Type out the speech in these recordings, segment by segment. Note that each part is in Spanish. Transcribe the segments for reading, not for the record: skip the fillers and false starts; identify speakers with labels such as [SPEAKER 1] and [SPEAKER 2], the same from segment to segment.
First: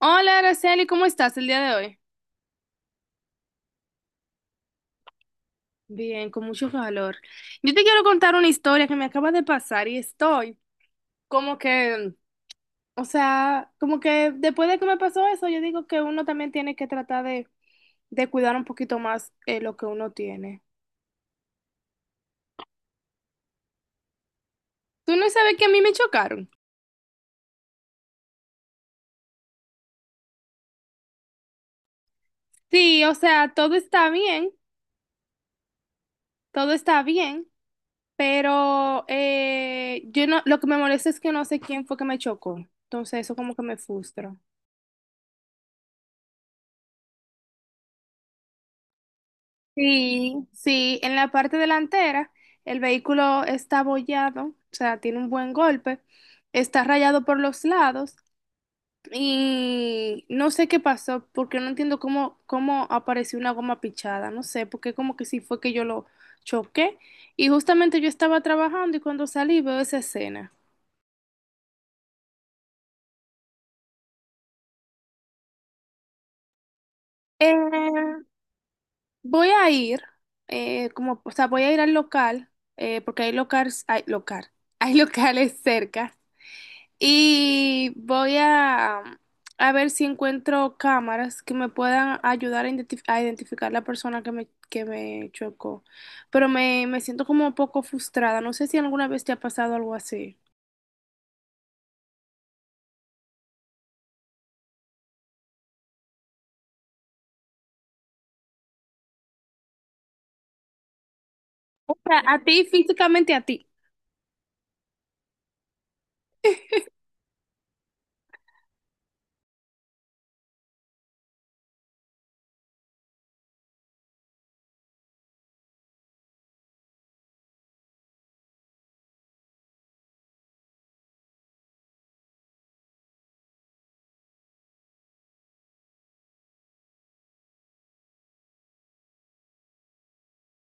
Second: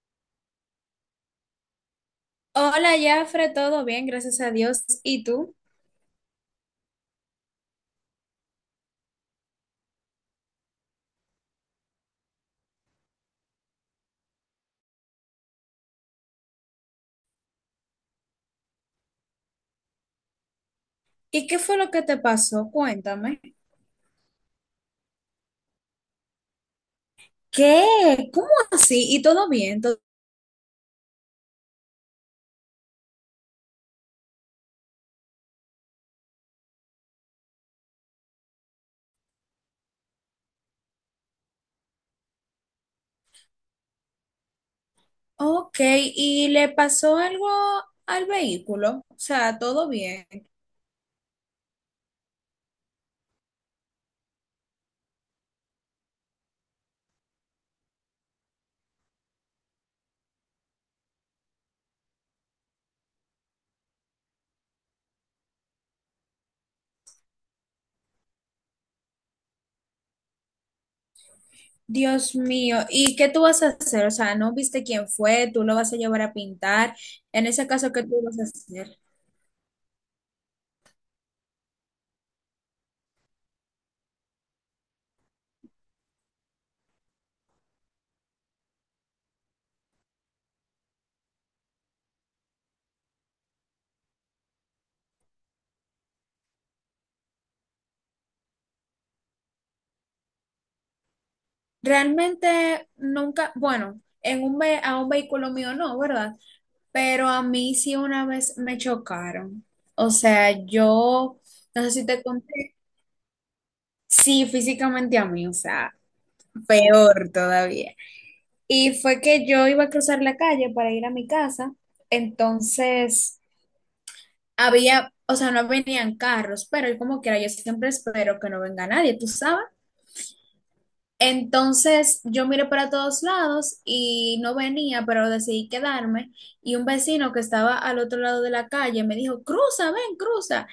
[SPEAKER 1] Hola, Araceli, ¿cómo estás el día de hoy?
[SPEAKER 2] Hola, Jafre, todo bien, gracias a Dios. ¿Y tú?
[SPEAKER 1] Bien, con mucho calor. Yo te quiero contar una historia que me acaba de pasar y estoy como que, o sea, como que después de que me pasó eso, yo digo que uno también tiene que tratar de cuidar un poquito más lo que uno tiene.
[SPEAKER 2] ¿Y qué fue lo que te pasó? Cuéntame.
[SPEAKER 1] ¿Tú no sabes que a mí me chocaron?
[SPEAKER 2] ¿Qué? ¿Cómo así? ¿Y todo bien? ¿Todo-
[SPEAKER 1] Sí, o sea, todo está bien, pero yo no, lo que me molesta es que no sé quién fue que me chocó. Entonces eso como que me frustra.
[SPEAKER 2] Ok, ¿y le pasó algo al vehículo? O sea, todo bien.
[SPEAKER 1] Sí, sí, en la parte delantera el vehículo está abollado, o sea, tiene un buen golpe, está rayado por los lados y no sé qué pasó, porque no entiendo cómo apareció una goma pichada, no sé, porque como que sí fue que yo lo choqué y justamente yo estaba trabajando y cuando salí veo esa escena.
[SPEAKER 2] Dios mío, ¿y qué tú vas a hacer? O sea, ¿no viste quién fue? ¿Tú lo vas a llevar a pintar? En ese caso, ¿qué
[SPEAKER 1] Eh,
[SPEAKER 2] tú vas a hacer?
[SPEAKER 1] voy a ir, como, o sea, voy a ir al local, porque hay locales, hay local, hay locales cerca. Y voy a ver si encuentro cámaras que me puedan ayudar a, a identificar la persona que me chocó. Pero me siento como un poco frustrada. No sé si alguna vez te ha pasado algo así.
[SPEAKER 2] Realmente nunca, bueno, en un ve- a un vehículo mío no, ¿verdad? Pero a mí sí una vez me chocaron. O sea, yo, no sé
[SPEAKER 1] O
[SPEAKER 2] si
[SPEAKER 1] sea,
[SPEAKER 2] te
[SPEAKER 1] a ti,
[SPEAKER 2] conté,
[SPEAKER 1] físicamente a ti.
[SPEAKER 2] sí, físicamente a mí, o sea, peor todavía. Y fue que yo iba a cruzar la calle para ir a mi casa, entonces había, o sea, no venían carros, pero yo como quiera, yo siempre espero que no venga nadie, tú sabes. Entonces yo miré para todos lados y no venía, pero decidí quedarme. Y un vecino que estaba al otro lado de la calle me dijo, cruza, ven, cruza.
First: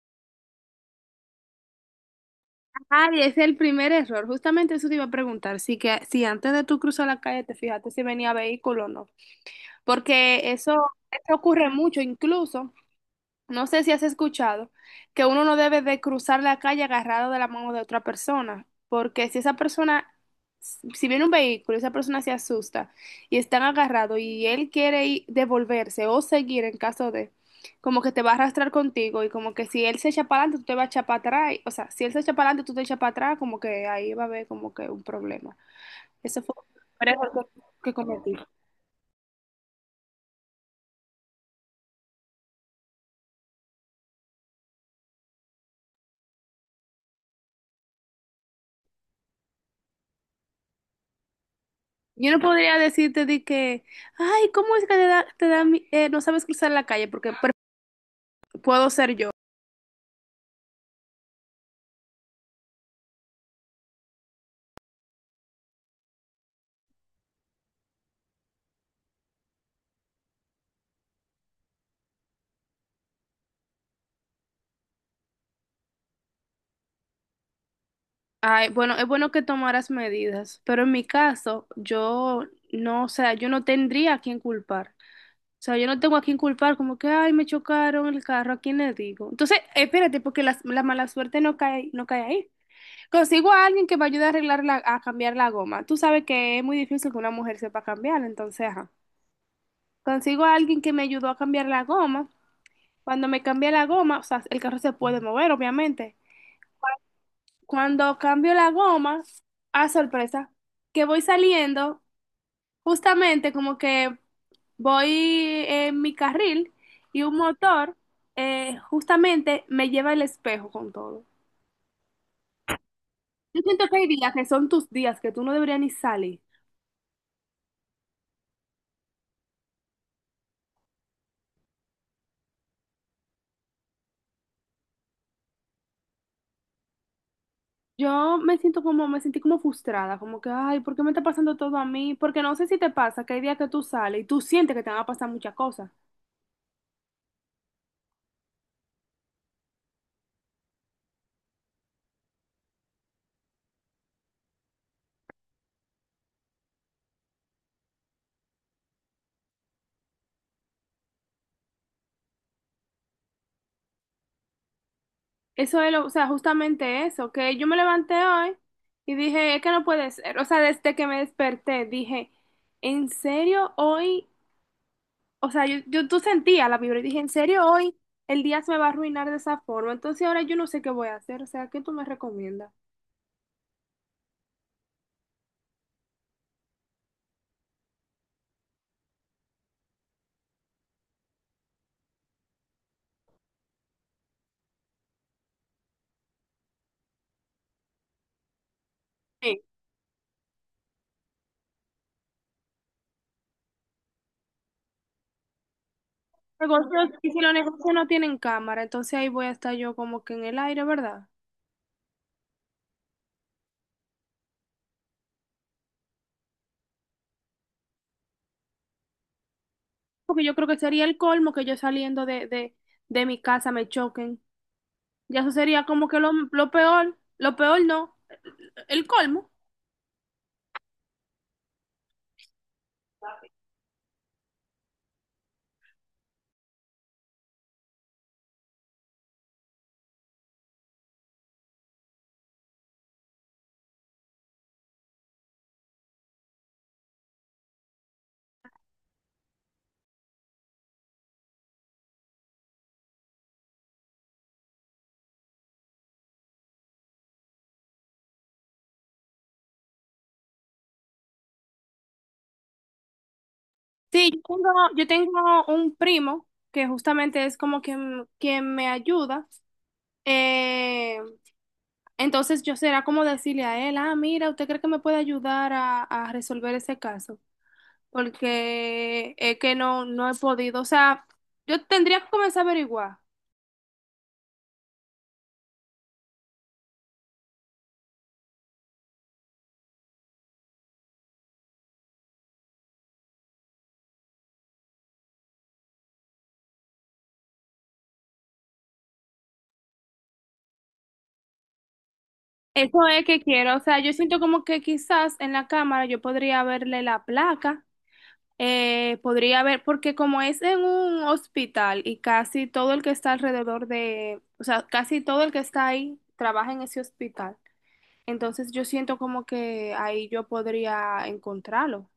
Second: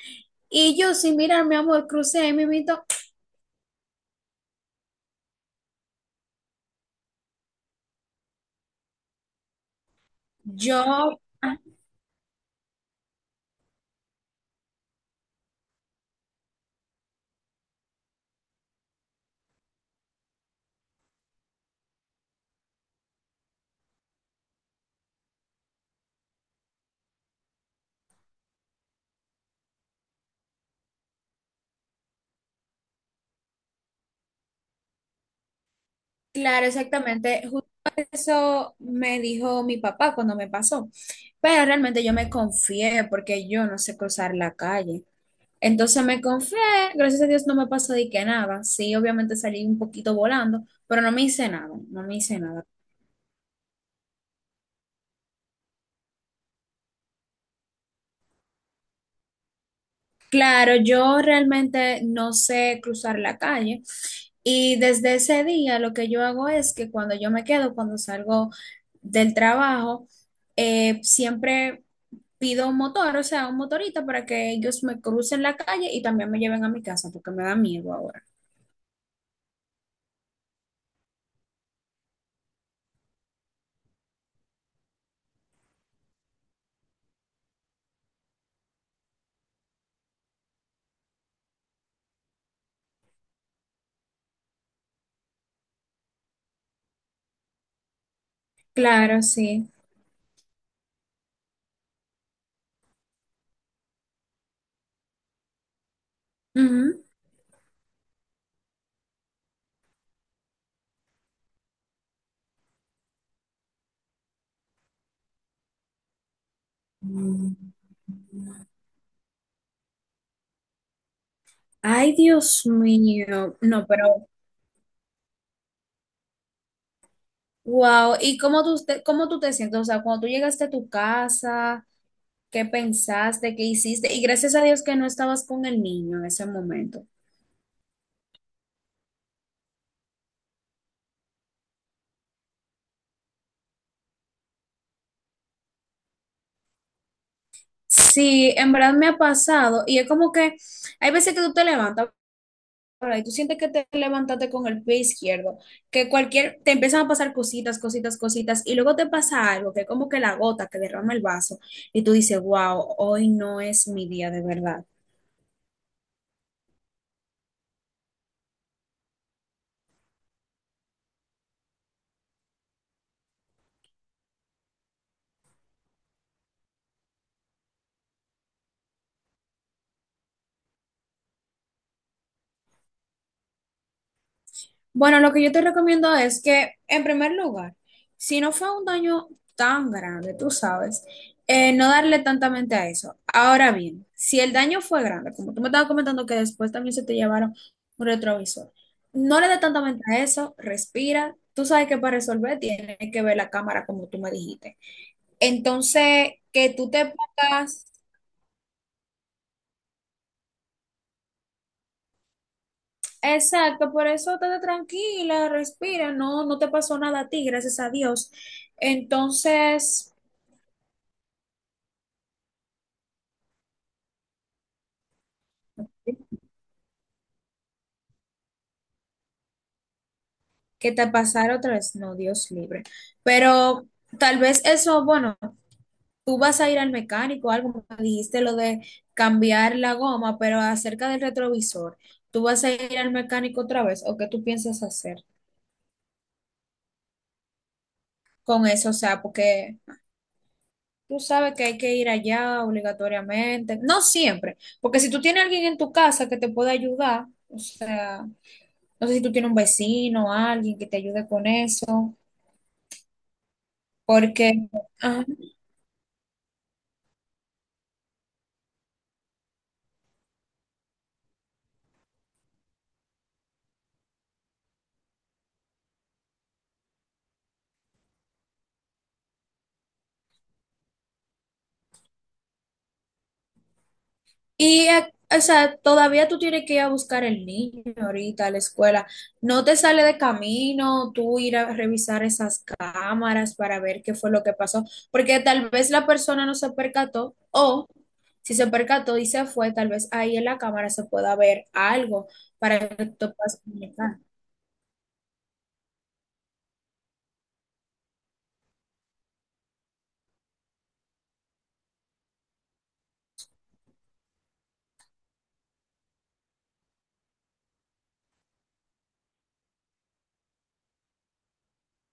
[SPEAKER 2] Y yo, sin mirar, mi amor, crucé ahí mimito.
[SPEAKER 1] Ay, ese es el primer error. Justamente eso te iba a preguntar. Si, que, si antes de tú cruzar la calle te fijaste si venía vehículo o no. Porque eso,
[SPEAKER 2] Yo,
[SPEAKER 1] eso
[SPEAKER 2] ah,
[SPEAKER 1] ocurre mucho, incluso. No sé si has escuchado que uno no debe de cruzar la calle agarrado de la mano de otra persona, porque si esa persona, si viene un vehículo y esa persona se asusta y están agarrados y él quiere devolverse o seguir en caso de, como que te va a arrastrar contigo y como que si él se echa para adelante, tú te vas a echar para atrás, o sea, si él se echa para adelante, tú te echas para atrás, como que ahí va a haber como que un problema. Ese fue
[SPEAKER 2] claro,
[SPEAKER 1] un error que
[SPEAKER 2] exactamente. Justo
[SPEAKER 1] cometí.
[SPEAKER 2] eso me dijo mi papá cuando me pasó. Pero realmente yo me confié porque yo no sé cruzar la calle. Entonces me confié, gracias a Dios no me pasó de que nada. Sí, obviamente salí un poquito volando, pero no me hice nada, no me
[SPEAKER 1] Yo no
[SPEAKER 2] hice nada.
[SPEAKER 1] podría decirte de que, ay, ¿cómo es que te da no sabes cruzar la calle? Porque puedo ser yo.
[SPEAKER 2] Claro, yo realmente no sé cruzar la calle y desde ese día lo que yo hago es que cuando yo me quedo, cuando salgo del trabajo, siempre pido un motor, o sea, un motorista para que ellos me crucen la calle y también me lleven a mi casa porque me da miedo ahora.
[SPEAKER 1] Ay, bueno, es bueno que tomaras medidas, pero en mi caso, yo no, o sea, yo no tendría a quién culpar. O sea, yo no tengo a quién culpar, como que, ay, me chocaron el carro, ¿a quién le digo? Entonces, espérate, porque la mala suerte no cae, no cae ahí. Consigo a alguien que me ayude a arreglar la, a cambiar la goma. Tú sabes que es muy difícil que una mujer sepa cambiar, entonces, ajá.
[SPEAKER 2] Claro, sí.
[SPEAKER 1] Consigo a alguien que me ayudó a cambiar la goma. Cuando me cambié la goma, o sea, el carro se puede mover, obviamente.
[SPEAKER 2] Ujú.
[SPEAKER 1] Cuando cambio la goma, a sorpresa, que voy saliendo, justamente como que voy en mi carril y un
[SPEAKER 2] Mm.
[SPEAKER 1] motor justamente me lleva el espejo con todo.
[SPEAKER 2] Ay, Dios mío.
[SPEAKER 1] Yo siento
[SPEAKER 2] No,
[SPEAKER 1] que hay
[SPEAKER 2] pero,
[SPEAKER 1] días que son tus días que tú no deberías ni salir.
[SPEAKER 2] wow. ¿Y cómo tú te sientes? O sea, cuando tú llegaste a tu casa. ¿Qué pensaste, qué hiciste? Y gracias a Dios que no estabas con el niño en ese momento.
[SPEAKER 1] Yo me siento como, me sentí como frustrada, como que, ay, ¿por qué me está pasando todo a mí? Porque no sé si te pasa que hay días que tú sales y tú sientes que te van a pasar muchas cosas.
[SPEAKER 2] Sí, en verdad me ha pasado, y es como que hay veces que tú te levantas, ¿verdad? Y tú sientes que te levantaste con el pie izquierdo, que cualquier, te empiezan a pasar cositas, cositas, cositas, y luego te pasa algo, que es como que la gota que derrama el vaso, y tú dices, wow, hoy no es mi día de verdad.
[SPEAKER 1] Eso es lo, o sea, justamente eso, que yo me levanté hoy y dije, es que no puede ser. O sea, desde que me desperté, dije, ¿en serio hoy? O sea, yo tú sentía la vibra y dije, ¿en serio hoy el día se me va a arruinar de esa forma? Entonces ahora yo no sé qué voy a hacer. O sea, ¿qué tú me recomiendas?
[SPEAKER 2] Bueno, lo que yo te recomiendo es que, en primer lugar, si no fue un daño tan grande, tú sabes, no darle tanta mente a eso. Ahora bien, si el daño fue grande, como tú me estabas comentando que después también se te llevaron un retrovisor, no le
[SPEAKER 1] Sí.
[SPEAKER 2] dé tanta mente a eso, respira. Tú sabes que para resolver tienes que ver la cámara como tú me dijiste. Entonces, que tú
[SPEAKER 1] Negocios,
[SPEAKER 2] te
[SPEAKER 1] y si los
[SPEAKER 2] pongas,
[SPEAKER 1] negocios no tienen cámara, entonces ahí voy a estar yo como que en el aire, ¿verdad?
[SPEAKER 2] exacto, por eso estate tranquila, respira, no, no te pasó nada a ti, gracias a Dios. Entonces,
[SPEAKER 1] Porque yo creo que sería el colmo que yo saliendo de mi casa me choquen. Ya eso sería como que lo peor no. El colmo.
[SPEAKER 2] que te pasara otra vez, no, Dios libre. Pero tal vez eso, bueno, tú vas a ir al mecánico, algo, me dijiste lo de cambiar la goma, pero acerca del retrovisor, ¿tú vas a ir al mecánico otra vez o qué tú piensas hacer con eso? O sea, porque tú sabes que hay que ir allá obligatoriamente, no siempre, porque si tú tienes alguien en tu casa que te pueda ayudar, o sea, no sé si tú tienes un vecino o alguien que te ayude con eso,
[SPEAKER 1] Sí,
[SPEAKER 2] porque...
[SPEAKER 1] yo
[SPEAKER 2] Ajá.
[SPEAKER 1] tengo un primo que justamente es como quien, quien me ayuda. Eh, entonces yo será como decirle a él, ah, mira, ¿usted cree que me puede ayudar a resolver ese caso? Porque es que no, no he podido. O sea, yo tendría que comenzar a averiguar.
[SPEAKER 2] Y, o sea, todavía tú tienes que ir a buscar el niño ahorita a la escuela. No te sale de camino tú ir a revisar esas cámaras para ver qué fue lo que pasó, porque tal vez la persona no se percató o si se percató y se fue, tal vez ahí en la cámara se pueda ver algo para
[SPEAKER 1] Eso
[SPEAKER 2] que
[SPEAKER 1] es
[SPEAKER 2] tú
[SPEAKER 1] que
[SPEAKER 2] puedas
[SPEAKER 1] quiero. O sea, yo
[SPEAKER 2] comunicar.
[SPEAKER 1] siento como que quizás en la cámara yo podría verle la placa. Podría haber, porque como es en un hospital y casi todo el que está alrededor de, o sea, casi todo el que está ahí trabaja en ese hospital. Entonces yo siento como que ahí yo podría encontrarlo.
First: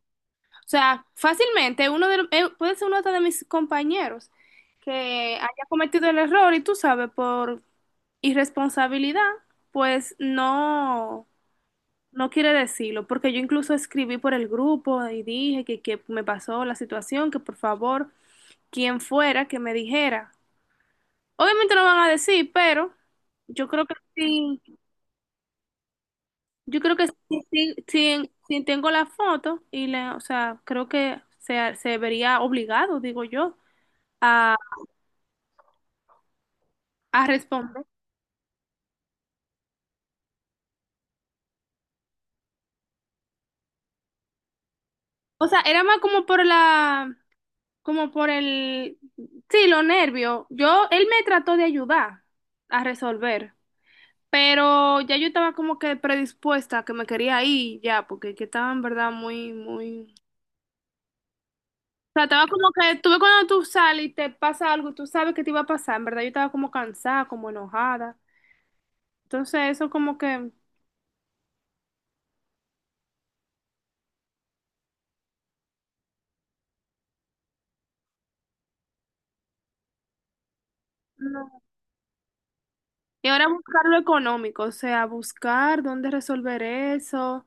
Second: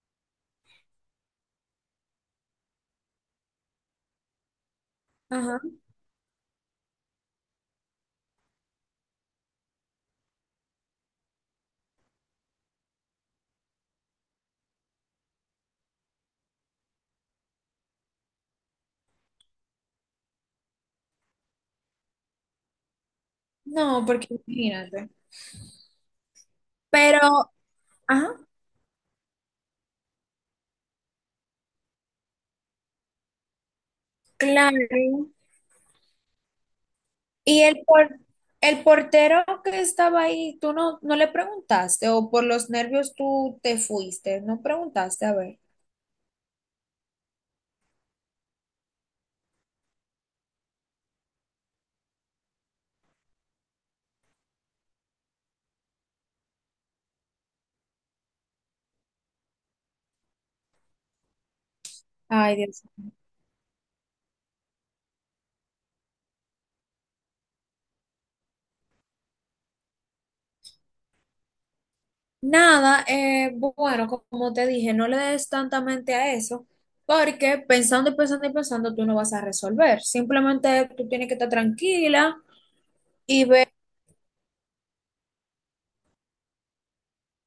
[SPEAKER 1] O sea, fácilmente puede ser uno hasta de mis compañeros que
[SPEAKER 2] Ajá.
[SPEAKER 1] haya cometido el error y tú sabes, por irresponsabilidad, pues no. No quiere decirlo, porque yo incluso escribí por el grupo y dije que me pasó la situación, que por favor, quien fuera que me dijera. Obviamente no van a decir, pero yo creo que
[SPEAKER 2] No, porque
[SPEAKER 1] sí,
[SPEAKER 2] imagínate.
[SPEAKER 1] yo creo que sí,
[SPEAKER 2] Pero,
[SPEAKER 1] sí,
[SPEAKER 2] ajá,
[SPEAKER 1] sí tengo la foto y le, o sea, creo que se vería obligado, digo yo, a,
[SPEAKER 2] claro.
[SPEAKER 1] a
[SPEAKER 2] Y el,
[SPEAKER 1] responder.
[SPEAKER 2] por- el portero que estaba ahí, tú no, no le preguntaste, o por los nervios tú te fuiste, no preguntaste, a
[SPEAKER 1] O
[SPEAKER 2] ver.
[SPEAKER 1] sea, era más como por la, como por el, sí, los nervios. Yo, él me trató de ayudar a resolver. Pero ya yo estaba como que predispuesta, a que me quería ir ya, porque que estaba en verdad muy, muy... O sea, estaba
[SPEAKER 2] Ay,
[SPEAKER 1] como
[SPEAKER 2] Dios.
[SPEAKER 1] que, tú ves cuando tú sales y te pasa algo, tú sabes que te iba a pasar, en verdad yo estaba como cansada, como enojada. Entonces eso como que...
[SPEAKER 2] Nada, bueno, como te dije, no le des tanta mente a eso, porque pensando y pensando y pensando, tú no vas a resolver. Simplemente tú tienes que estar
[SPEAKER 1] no.
[SPEAKER 2] tranquila
[SPEAKER 1] Y
[SPEAKER 2] y
[SPEAKER 1] ahora
[SPEAKER 2] ver.
[SPEAKER 1] buscar lo económico, o sea, buscar dónde resolver eso,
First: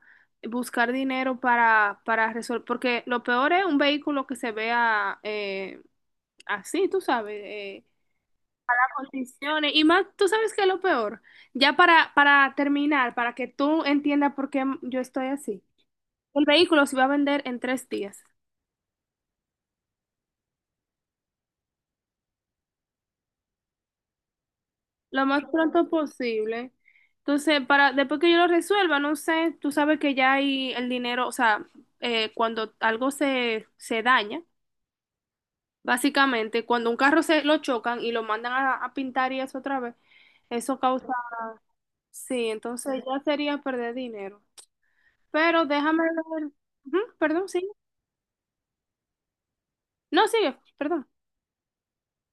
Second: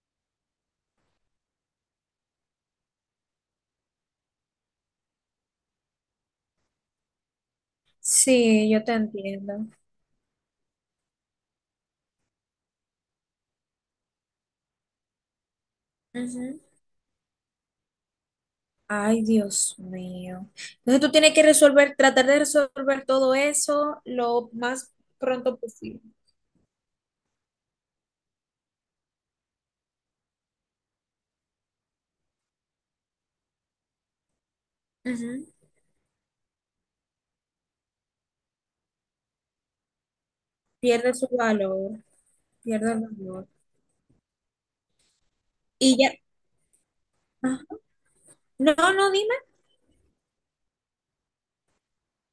[SPEAKER 1] buscar dinero para resolver, porque lo peor es un vehículo que se vea así, tú sabes.
[SPEAKER 2] Sí, yo te entiendo.
[SPEAKER 1] Condiciones. Y más, tú sabes que es lo peor. Ya para terminar, para que tú entiendas por qué yo estoy así. El
[SPEAKER 2] Ujú.
[SPEAKER 1] vehículo se va a vender en 3 días,
[SPEAKER 2] Ay, Dios mío. Entonces tú tienes que resolver, tratar de resolver todo eso lo más
[SPEAKER 1] lo más
[SPEAKER 2] pronto
[SPEAKER 1] pronto
[SPEAKER 2] posible.
[SPEAKER 1] posible. Entonces, para, después que yo lo resuelva, no sé, tú sabes que ya hay el dinero, o sea, cuando algo se, se daña,
[SPEAKER 2] Ujú.
[SPEAKER 1] básicamente, cuando un carro se lo chocan y lo mandan a pintar y eso otra vez, eso causa,
[SPEAKER 2] Pierde su valor,
[SPEAKER 1] sí,
[SPEAKER 2] pierde el
[SPEAKER 1] entonces ya
[SPEAKER 2] valor.
[SPEAKER 1] sería perder dinero. Pero
[SPEAKER 2] Y
[SPEAKER 1] déjame
[SPEAKER 2] ya,
[SPEAKER 1] ver, ujú, perdón,
[SPEAKER 2] ajá.
[SPEAKER 1] sí.
[SPEAKER 2] No, no, dime.
[SPEAKER 1] No, sigue, perdón.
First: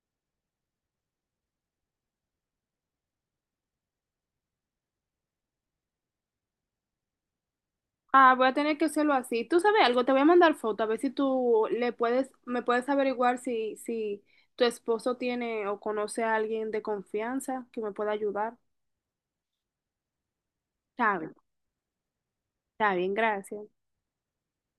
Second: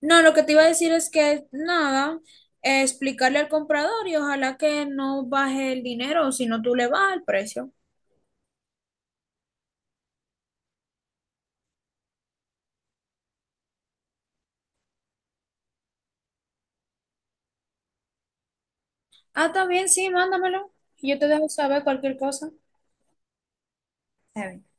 [SPEAKER 2] No, lo que te iba a decir es que nada, explicarle al comprador y ojalá que no baje el dinero, o si no tú le bajas el precio.
[SPEAKER 1] Ah, voy a tener que hacerlo así. Tú sabes algo, te voy a mandar foto, a ver si tú le puedes, me puedes averiguar si, si tu esposo tiene o conoce a alguien de confianza que me pueda ayudar.
[SPEAKER 2] Ah, también, sí, mándamelo.
[SPEAKER 1] Está
[SPEAKER 2] Yo te
[SPEAKER 1] bien,
[SPEAKER 2] dejo saber cualquier cosa.
[SPEAKER 1] está bien, gracias.
[SPEAKER 2] Está bien.